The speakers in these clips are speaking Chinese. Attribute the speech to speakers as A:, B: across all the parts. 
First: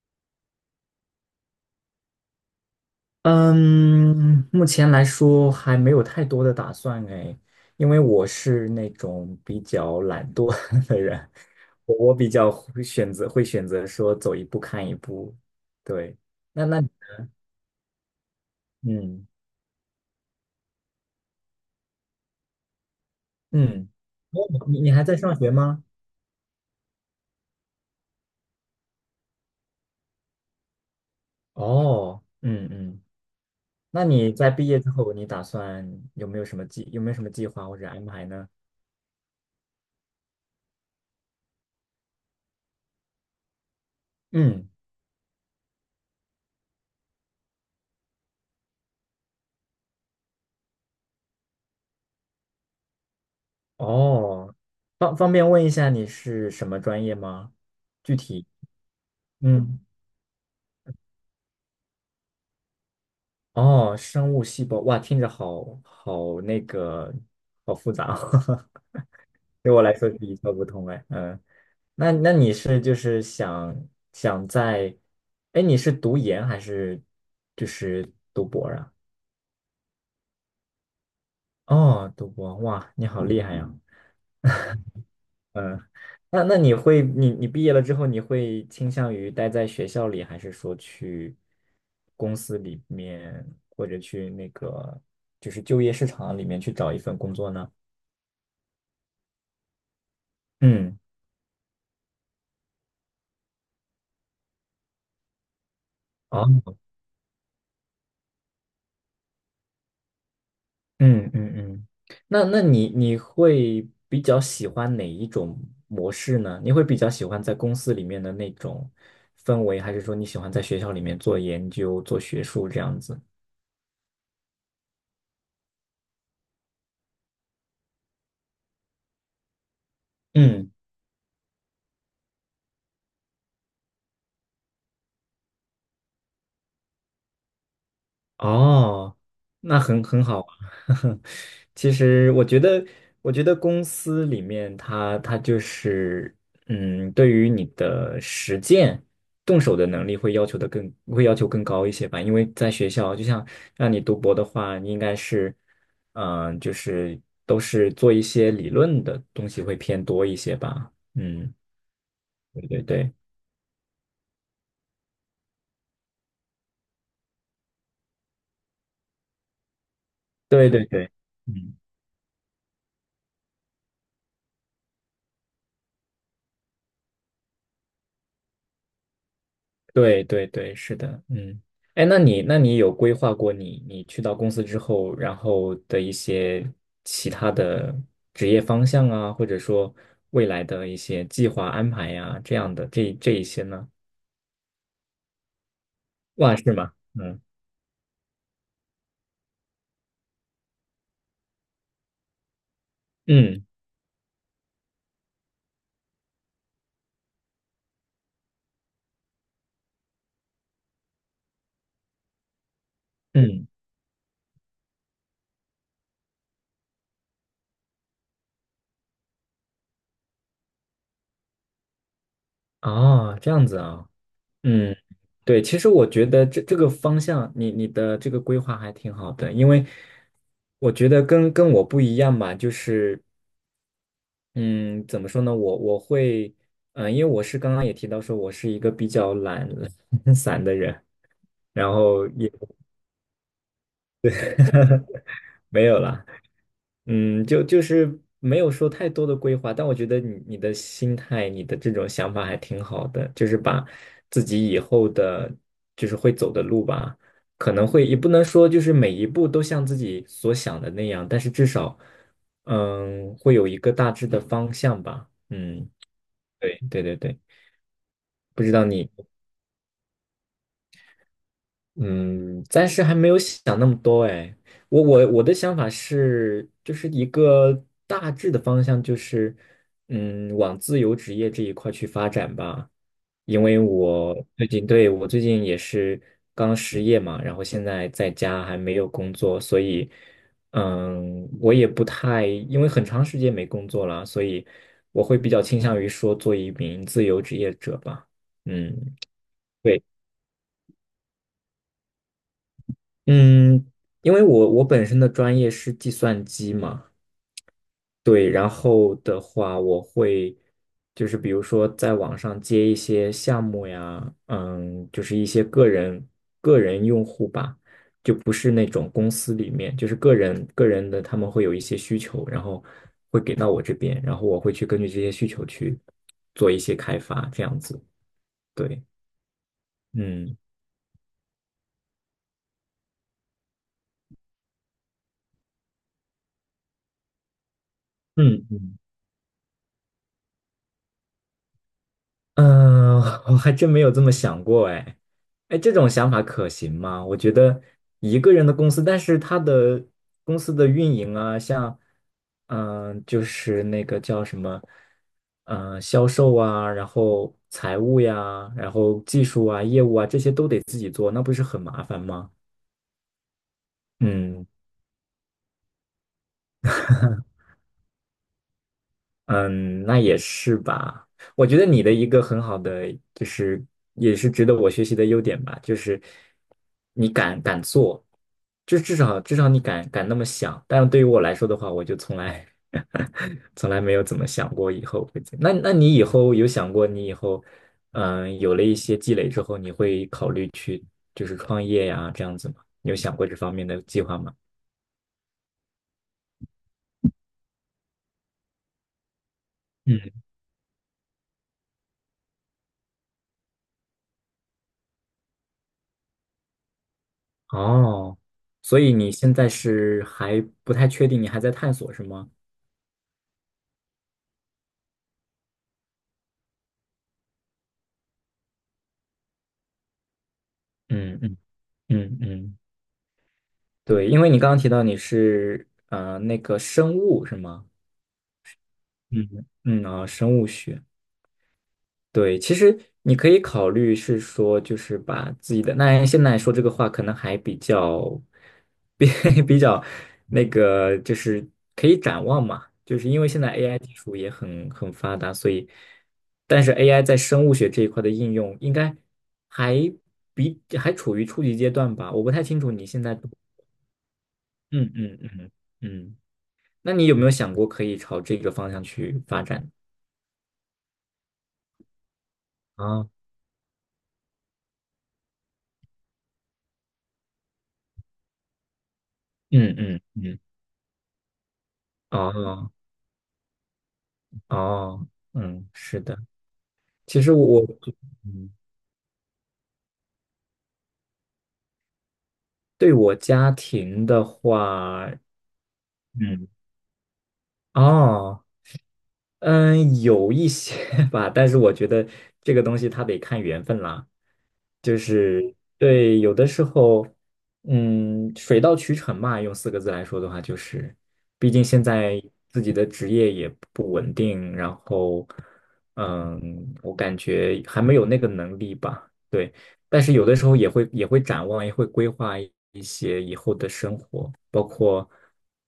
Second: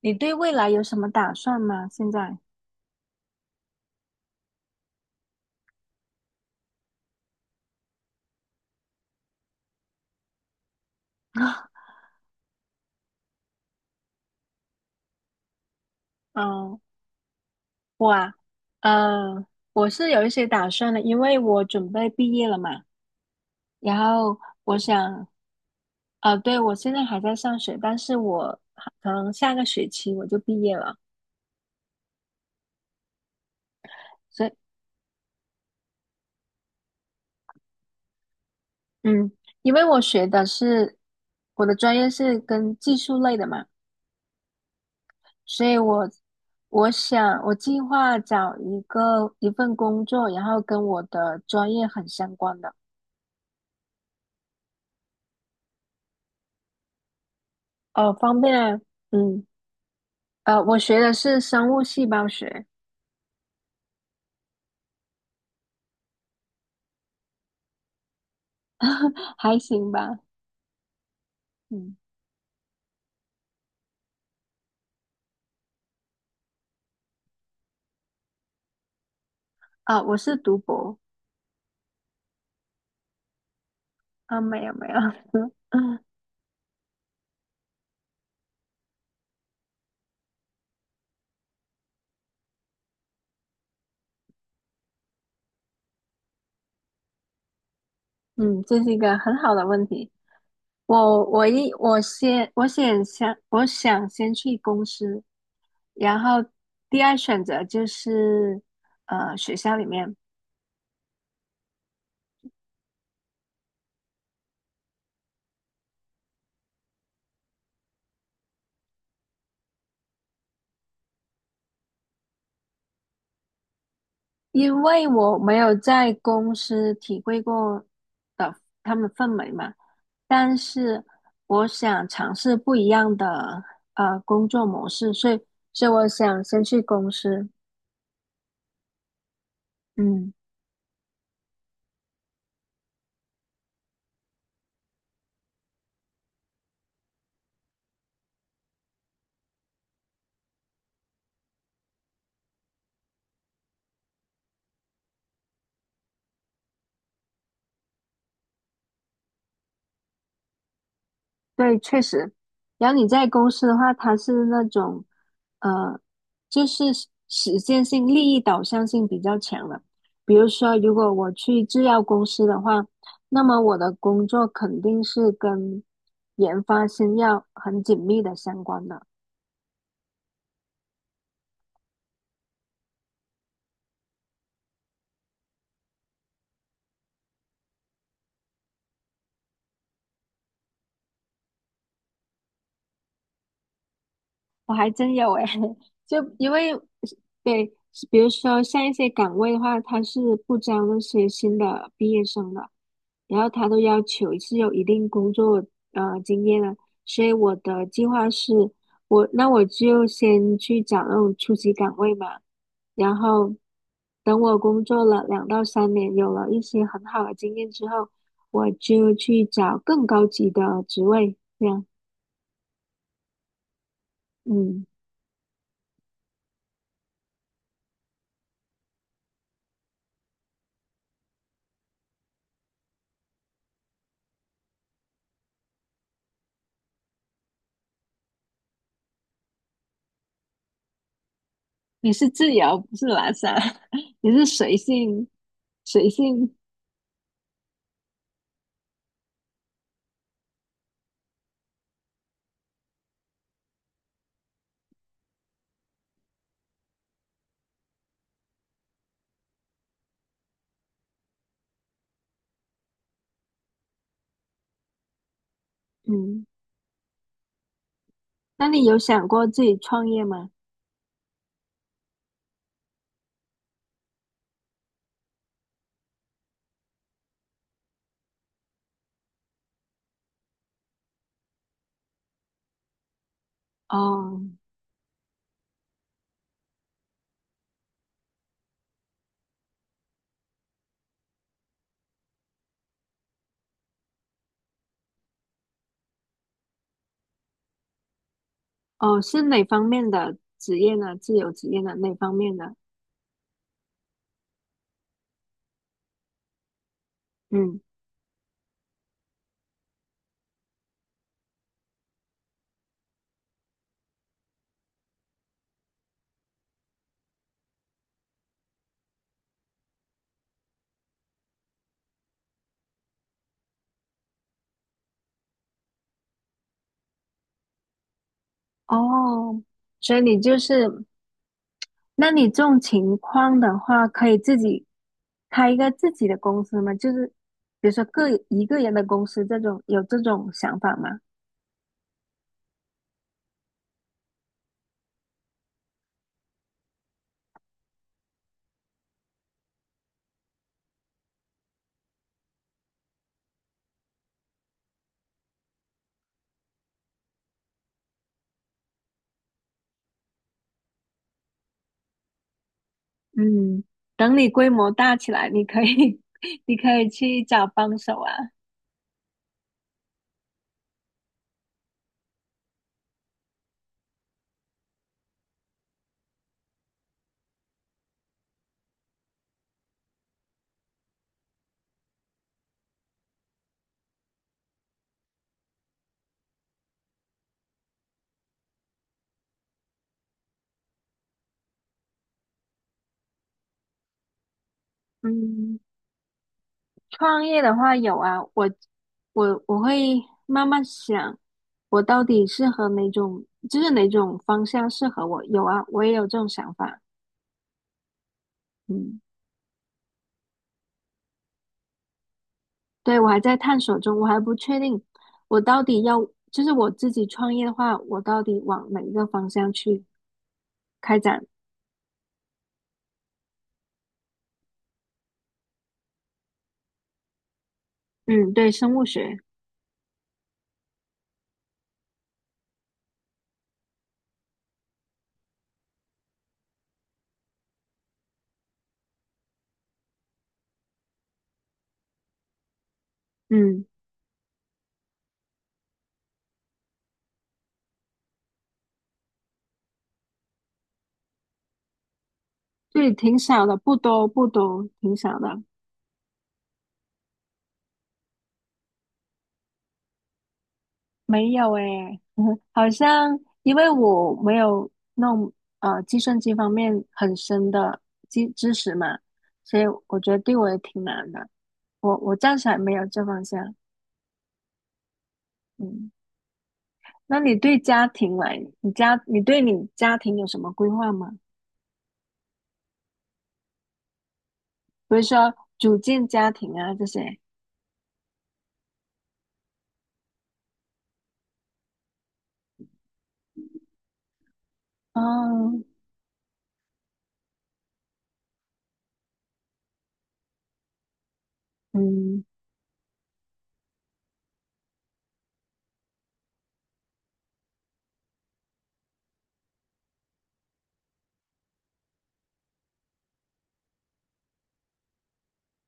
A: 你对未来有什么打算吗？现在，
B: 嗯，目前来说还没有太多的打算哎，因为我是那种比较懒惰 的人，我比较会选择说走一步看一步。对，。那
A: 嗯，
B: 那
A: 我啊，
B: 嗯
A: 呃，我是有一些打算的，因为我准备毕业了嘛。
B: 嗯，
A: 然后
B: 哦，
A: 我
B: 你还在
A: 想，
B: 上学吗？
A: 啊，对，我现在还在上学，但是我可能下个学期我就毕业了。
B: 哦，嗯嗯，那你
A: 所以，
B: 在毕业之后，你打算有没有什么计划或者安排呢？
A: 嗯，因为我的专业是跟技术类的嘛，
B: 嗯，
A: 所以我计划找一份工作，然后跟我的专业很相关的。
B: 哦，。方便问一下你是什么专业吗？
A: 哦，
B: 具
A: 方
B: 体？
A: 便啊，嗯，
B: 嗯。
A: 我学的是生物细胞学，
B: 哦，生物细胞，哇，听着好那个，，好复杂哦，。
A: 还
B: 对我
A: 行
B: 来说是
A: 吧，
B: 一窍不通哎。嗯，。
A: 嗯，
B: 你是就是想在，，哎，，你是读研还是就是读博啊？
A: 啊，我是读博，
B: 哦，读博，，哇，你好厉害呀！
A: 啊，没有没有，
B: 嗯，。那你会，你毕业了之后，你会倾向于待在学校里，还是说去公司里面，或者去那个就是就业市场里面去找一份工作呢？
A: 嗯，这是一个很好的问题，
B: 嗯，
A: 我我一我先我先想我想先去公司，然后
B: 哦，
A: 第二选择就是学校里面，
B: 嗯嗯嗯，。你会比较喜欢哪一种模式呢？你会比较喜欢在公司里面的那种氛围，还是说你喜欢在学校里面做研究、做学术这样子？
A: 因为我没有在公司体会过的他们氛围嘛，但
B: 嗯。
A: 是我想尝试不一样的工作模式，所以我想先去公司，
B: 哦，那很
A: 嗯。
B: 好啊。其实我觉得，，我觉得公司里面它就是，对于你的实践、动手的能力会要求更高一些吧。因为在学校，就像让你读博的话，你应该是，，就是都是做一些理论的东西会偏多一些吧。嗯，
A: 对，确实。
B: 对对
A: 然后你
B: 对，
A: 在公司的话，它是那种，呃，就是实践性、利益导向性比较强的。比如
B: 对
A: 说，
B: 对
A: 如
B: 对，
A: 果我去
B: 嗯。
A: 制药公司的话，那么我的工作肯定是跟研发新药很紧密的相关的。
B: 对对对，是的，嗯，哎，那你有规划过你去到公司之后，，然后的一些其他的职业方向啊，或者说未来的一些计划安排呀、这样的这一些呢？
A: 我还真有诶，就因
B: 哇，
A: 为
B: 是吗？嗯
A: 对，比如说像一些岗位的话，他是不招那些新的毕业生的，然后
B: 嗯
A: 他都要求是有一定工作经验的，所以我的计划是，那我就先去找那种初级岗位嘛，然后
B: 嗯，
A: 等我工作了两到三年，有了一些很好的经验之后，我就去找更高级的职位，这样，
B: 哦，这样子啊，
A: 嗯。
B: 嗯，对，其实我觉得这个方向，你的这个规划还挺好的，因为我觉得跟我不一样吧，就是。嗯，怎么说呢？我会，因为我是刚刚也提到说，我是一个比较懒 散的人，然
A: 你
B: 后
A: 是
B: 也
A: 自由，不是拉萨，你是随性，
B: 没有
A: 随
B: 啦，
A: 性。
B: 就是没有说太多的规划，但我觉得你的心态，你的这种想法还挺好的，就是把自己以后的，，就是会走的路吧，可能会也不能说就是每一步都像自己所想的那样，但是至少，，会有一个大致的方向吧。嗯，
A: 嗯，
B: 对对对对，不
A: 那
B: 知
A: 你
B: 道
A: 有
B: 你。
A: 想过自己创业吗？
B: 嗯，暂时还没有想那么多哎，我的想法是，就是一个大致的方向，就是往自由职业这一块去发展吧。因为我
A: 哦，
B: 最近对我最近也是刚失业嘛，然后现在在家还没有工作，所以我也不太，，因为很长时间没工作了，所以我会比较倾向于说做一名自由职业者吧。嗯。
A: 哦，是哪方
B: 对。
A: 面的职业呢？自由职业呢？哪方面的？
B: 嗯，因为我本身的专业是计算机嘛，
A: 嗯，
B: 对，然后的话我会就是比如说在网上接一些项目呀，嗯，就是一些个人用户吧，就不是那种公司里面，就是个人的他们会有一些需求，然后会给到我这边，然后我会去根据这些需求去做一些开发，这样子，对，
A: 哦，所以你
B: 嗯
A: 就是，那你这种情况的话，可以自己开一个自己的公司吗？就是比如说一
B: 嗯
A: 个人
B: 嗯。
A: 的公司这种，有这种想法吗？
B: 嗯，我还真没有这么想过哎，哎，这种想法可行吗？我觉得一个人的公司，但是他的公司的运营啊，像就是那个叫什么，嗯，销售啊，然后财务呀，然后技术啊、业务啊，这些都得自己做，那不是很麻烦吗？
A: 嗯，等你
B: 嗯。
A: 规模大起来，你可以，你可以去 找帮手啊。
B: 嗯，那也是吧。我觉得你的一个很好的，，就是也是值得我学习的优点吧，就是你敢做，就至少你敢那么想。但是对于我来说的话，我就从来 从来没有怎么想过以后会怎你以后有想过，你以后嗯有了一些积累之后，你会考虑去就是创业呀这样子吗？你有想过这方面的计划吗？
A: 嗯。创业的话有啊，我会
B: 嗯。
A: 慢慢想，我到底适合就是哪种方向适合我。有啊，我也有这种想法。
B: 哦，所以
A: 嗯，
B: 你现在是还不太确定，你还在探索是吗？
A: 对，我还在探索中，我还不确定我到底要，就是我自己创业的话，我到底往哪一个方向去开
B: 嗯
A: 展？
B: 嗯嗯嗯，对，因为你刚刚提到你是那个生物是吗？
A: 嗯，对，生物学，
B: 嗯嗯啊，生物学。对，其实你可以考虑是说，就是把自己的，，那现在说这个话可能还比较，，比 比较那个，，就是可以展望嘛，就是因为现在
A: 嗯，
B: AI 技术也很发达，所以，但是 AI 在生物学这一块的应用应该还比还处于初级阶段吧。我不太清楚你
A: 对，
B: 现在，，
A: 挺少的，不多不多，
B: 嗯
A: 挺少
B: 嗯
A: 的。
B: 嗯嗯，。那你有没有想过可以朝这个方向去发展
A: 没有诶，好
B: 啊？
A: 像因为我没有弄计算机方面很深的知识嘛，所以
B: 嗯
A: 我
B: 嗯
A: 觉得对
B: 嗯，。
A: 我也挺难的。我暂时还
B: 哦。
A: 没有这方向。
B: 哦，，嗯，
A: 嗯，
B: 是的。
A: 那
B: 其实
A: 你对
B: 我，，
A: 家庭来，
B: 嗯，
A: 你家你对你家庭有什么规划吗？
B: 对我家庭的
A: 比如
B: 话，，
A: 说组建家
B: 嗯，，
A: 庭啊这些。
B: 哦，，嗯，，有一些 吧，但是我觉得这个东西它得看缘分啦。就
A: 哦，
B: 是对，，有的时候，，水到渠成嘛。用四个字来说的话，就是，，毕竟现在
A: 嗯
B: 自己的职业也不稳定，然后，，我感觉还没有那个能力吧。对，但是有的时候也会展望，也会规划一些以后的生活，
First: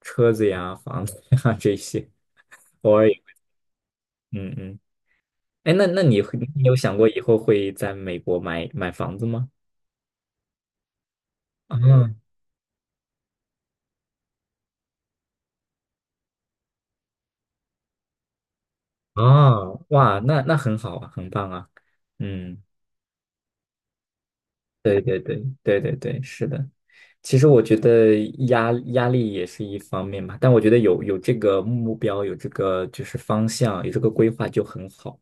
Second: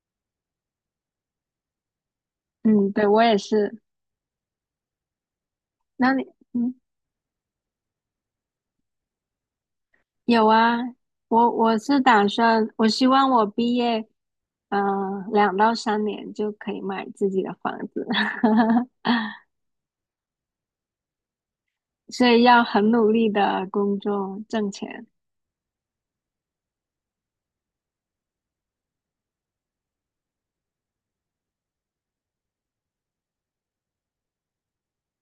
B: 车子呀、房子呀 这些，偶
A: 嗯，对
B: 尔也
A: 我
B: 会。
A: 也是。
B: 嗯嗯。哎，那
A: 那
B: 你
A: 你
B: 会你
A: 嗯。
B: 有想过以后会在美国买房子吗？
A: 有啊，我是
B: 啊，
A: 打算，我希望我毕业，呃，两到三年就可以买自己的房子，
B: 啊，哇，那那很好啊，很棒啊。
A: 所以要
B: 嗯，
A: 很努力的工作挣
B: 对
A: 钱。
B: 对对对对对，是的。其实我觉得压力也是一方面嘛，但我觉得有这个目标，有这个就是方向，有这个规划就很好，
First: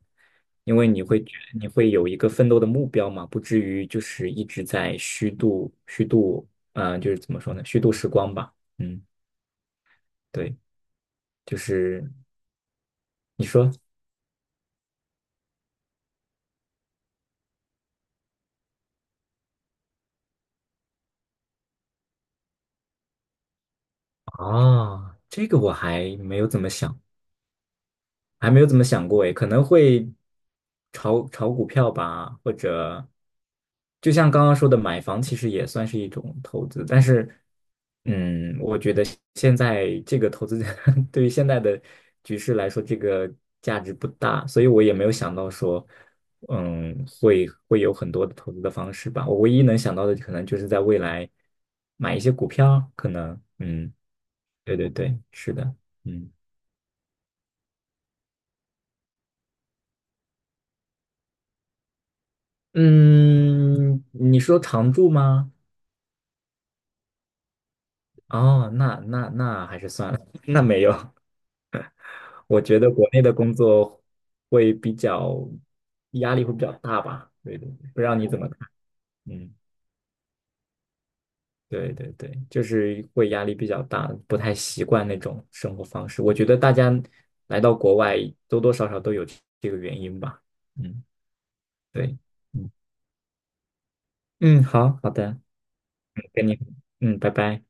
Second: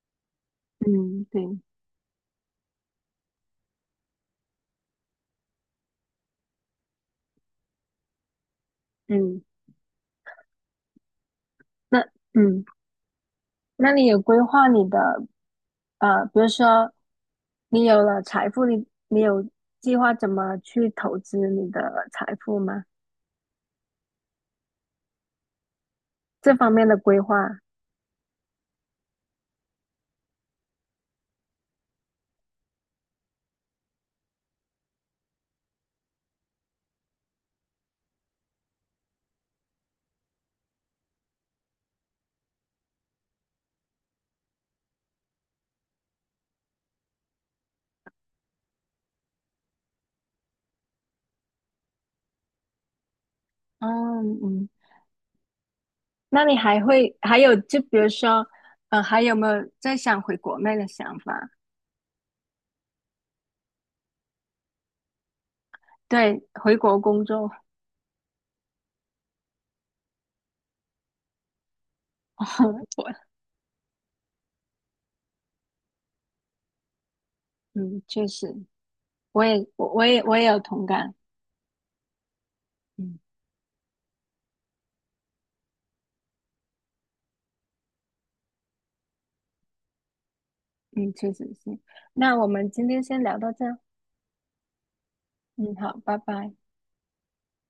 B: 因为
A: 嗯，对，
B: 你会有一个奋斗的目标嘛，不至于就是一直在虚度，就是怎么说呢，虚度时光吧。嗯，
A: 嗯，
B: 对，就
A: 那
B: 是
A: 嗯，
B: 你说
A: 那你有规划你的比如说你有了财富，你有计划怎么去投资你的财富吗？
B: 啊，这个我还没有
A: 这
B: 怎么
A: 方面的
B: 想。
A: 规划。
B: 还没有怎么想过诶，可能会炒股票吧，或者就像刚刚说的，买房其实也算是一种投资，但是，嗯，我觉得现在这个投资 对于现在的局势来说，这个价值不大，所以我也没有想到说，，会有很多的投资的方式吧。我唯一能想到的，可能就是在未来买一些股票，可能，嗯，
A: 嗯，
B: 对对对，是的，嗯。
A: 那你还会还有就比如说，还有没有在想回国内的想法？
B: 嗯，你说常住吗？
A: 对，回国工作，
B: 哦，那还是算了，那没有。我觉 得
A: 我
B: 国内的工作会比较压力会比较大吧？对对，对不
A: 嗯，
B: 知道
A: 确
B: 你怎么
A: 实，
B: 看？
A: 我
B: 嗯，
A: 也我我也我也有同感，
B: 对对对，就是
A: 嗯
B: 会压力比较大，不太习惯那种生活方式。我觉得大家来到国外多多少少都有这个原因吧。嗯，
A: 嗯，确实是。
B: 对，
A: 那我
B: 嗯
A: 们今天先聊到这儿，
B: 嗯，好好的，
A: 嗯，好，拜
B: 跟
A: 拜。
B: 你，，嗯，拜拜。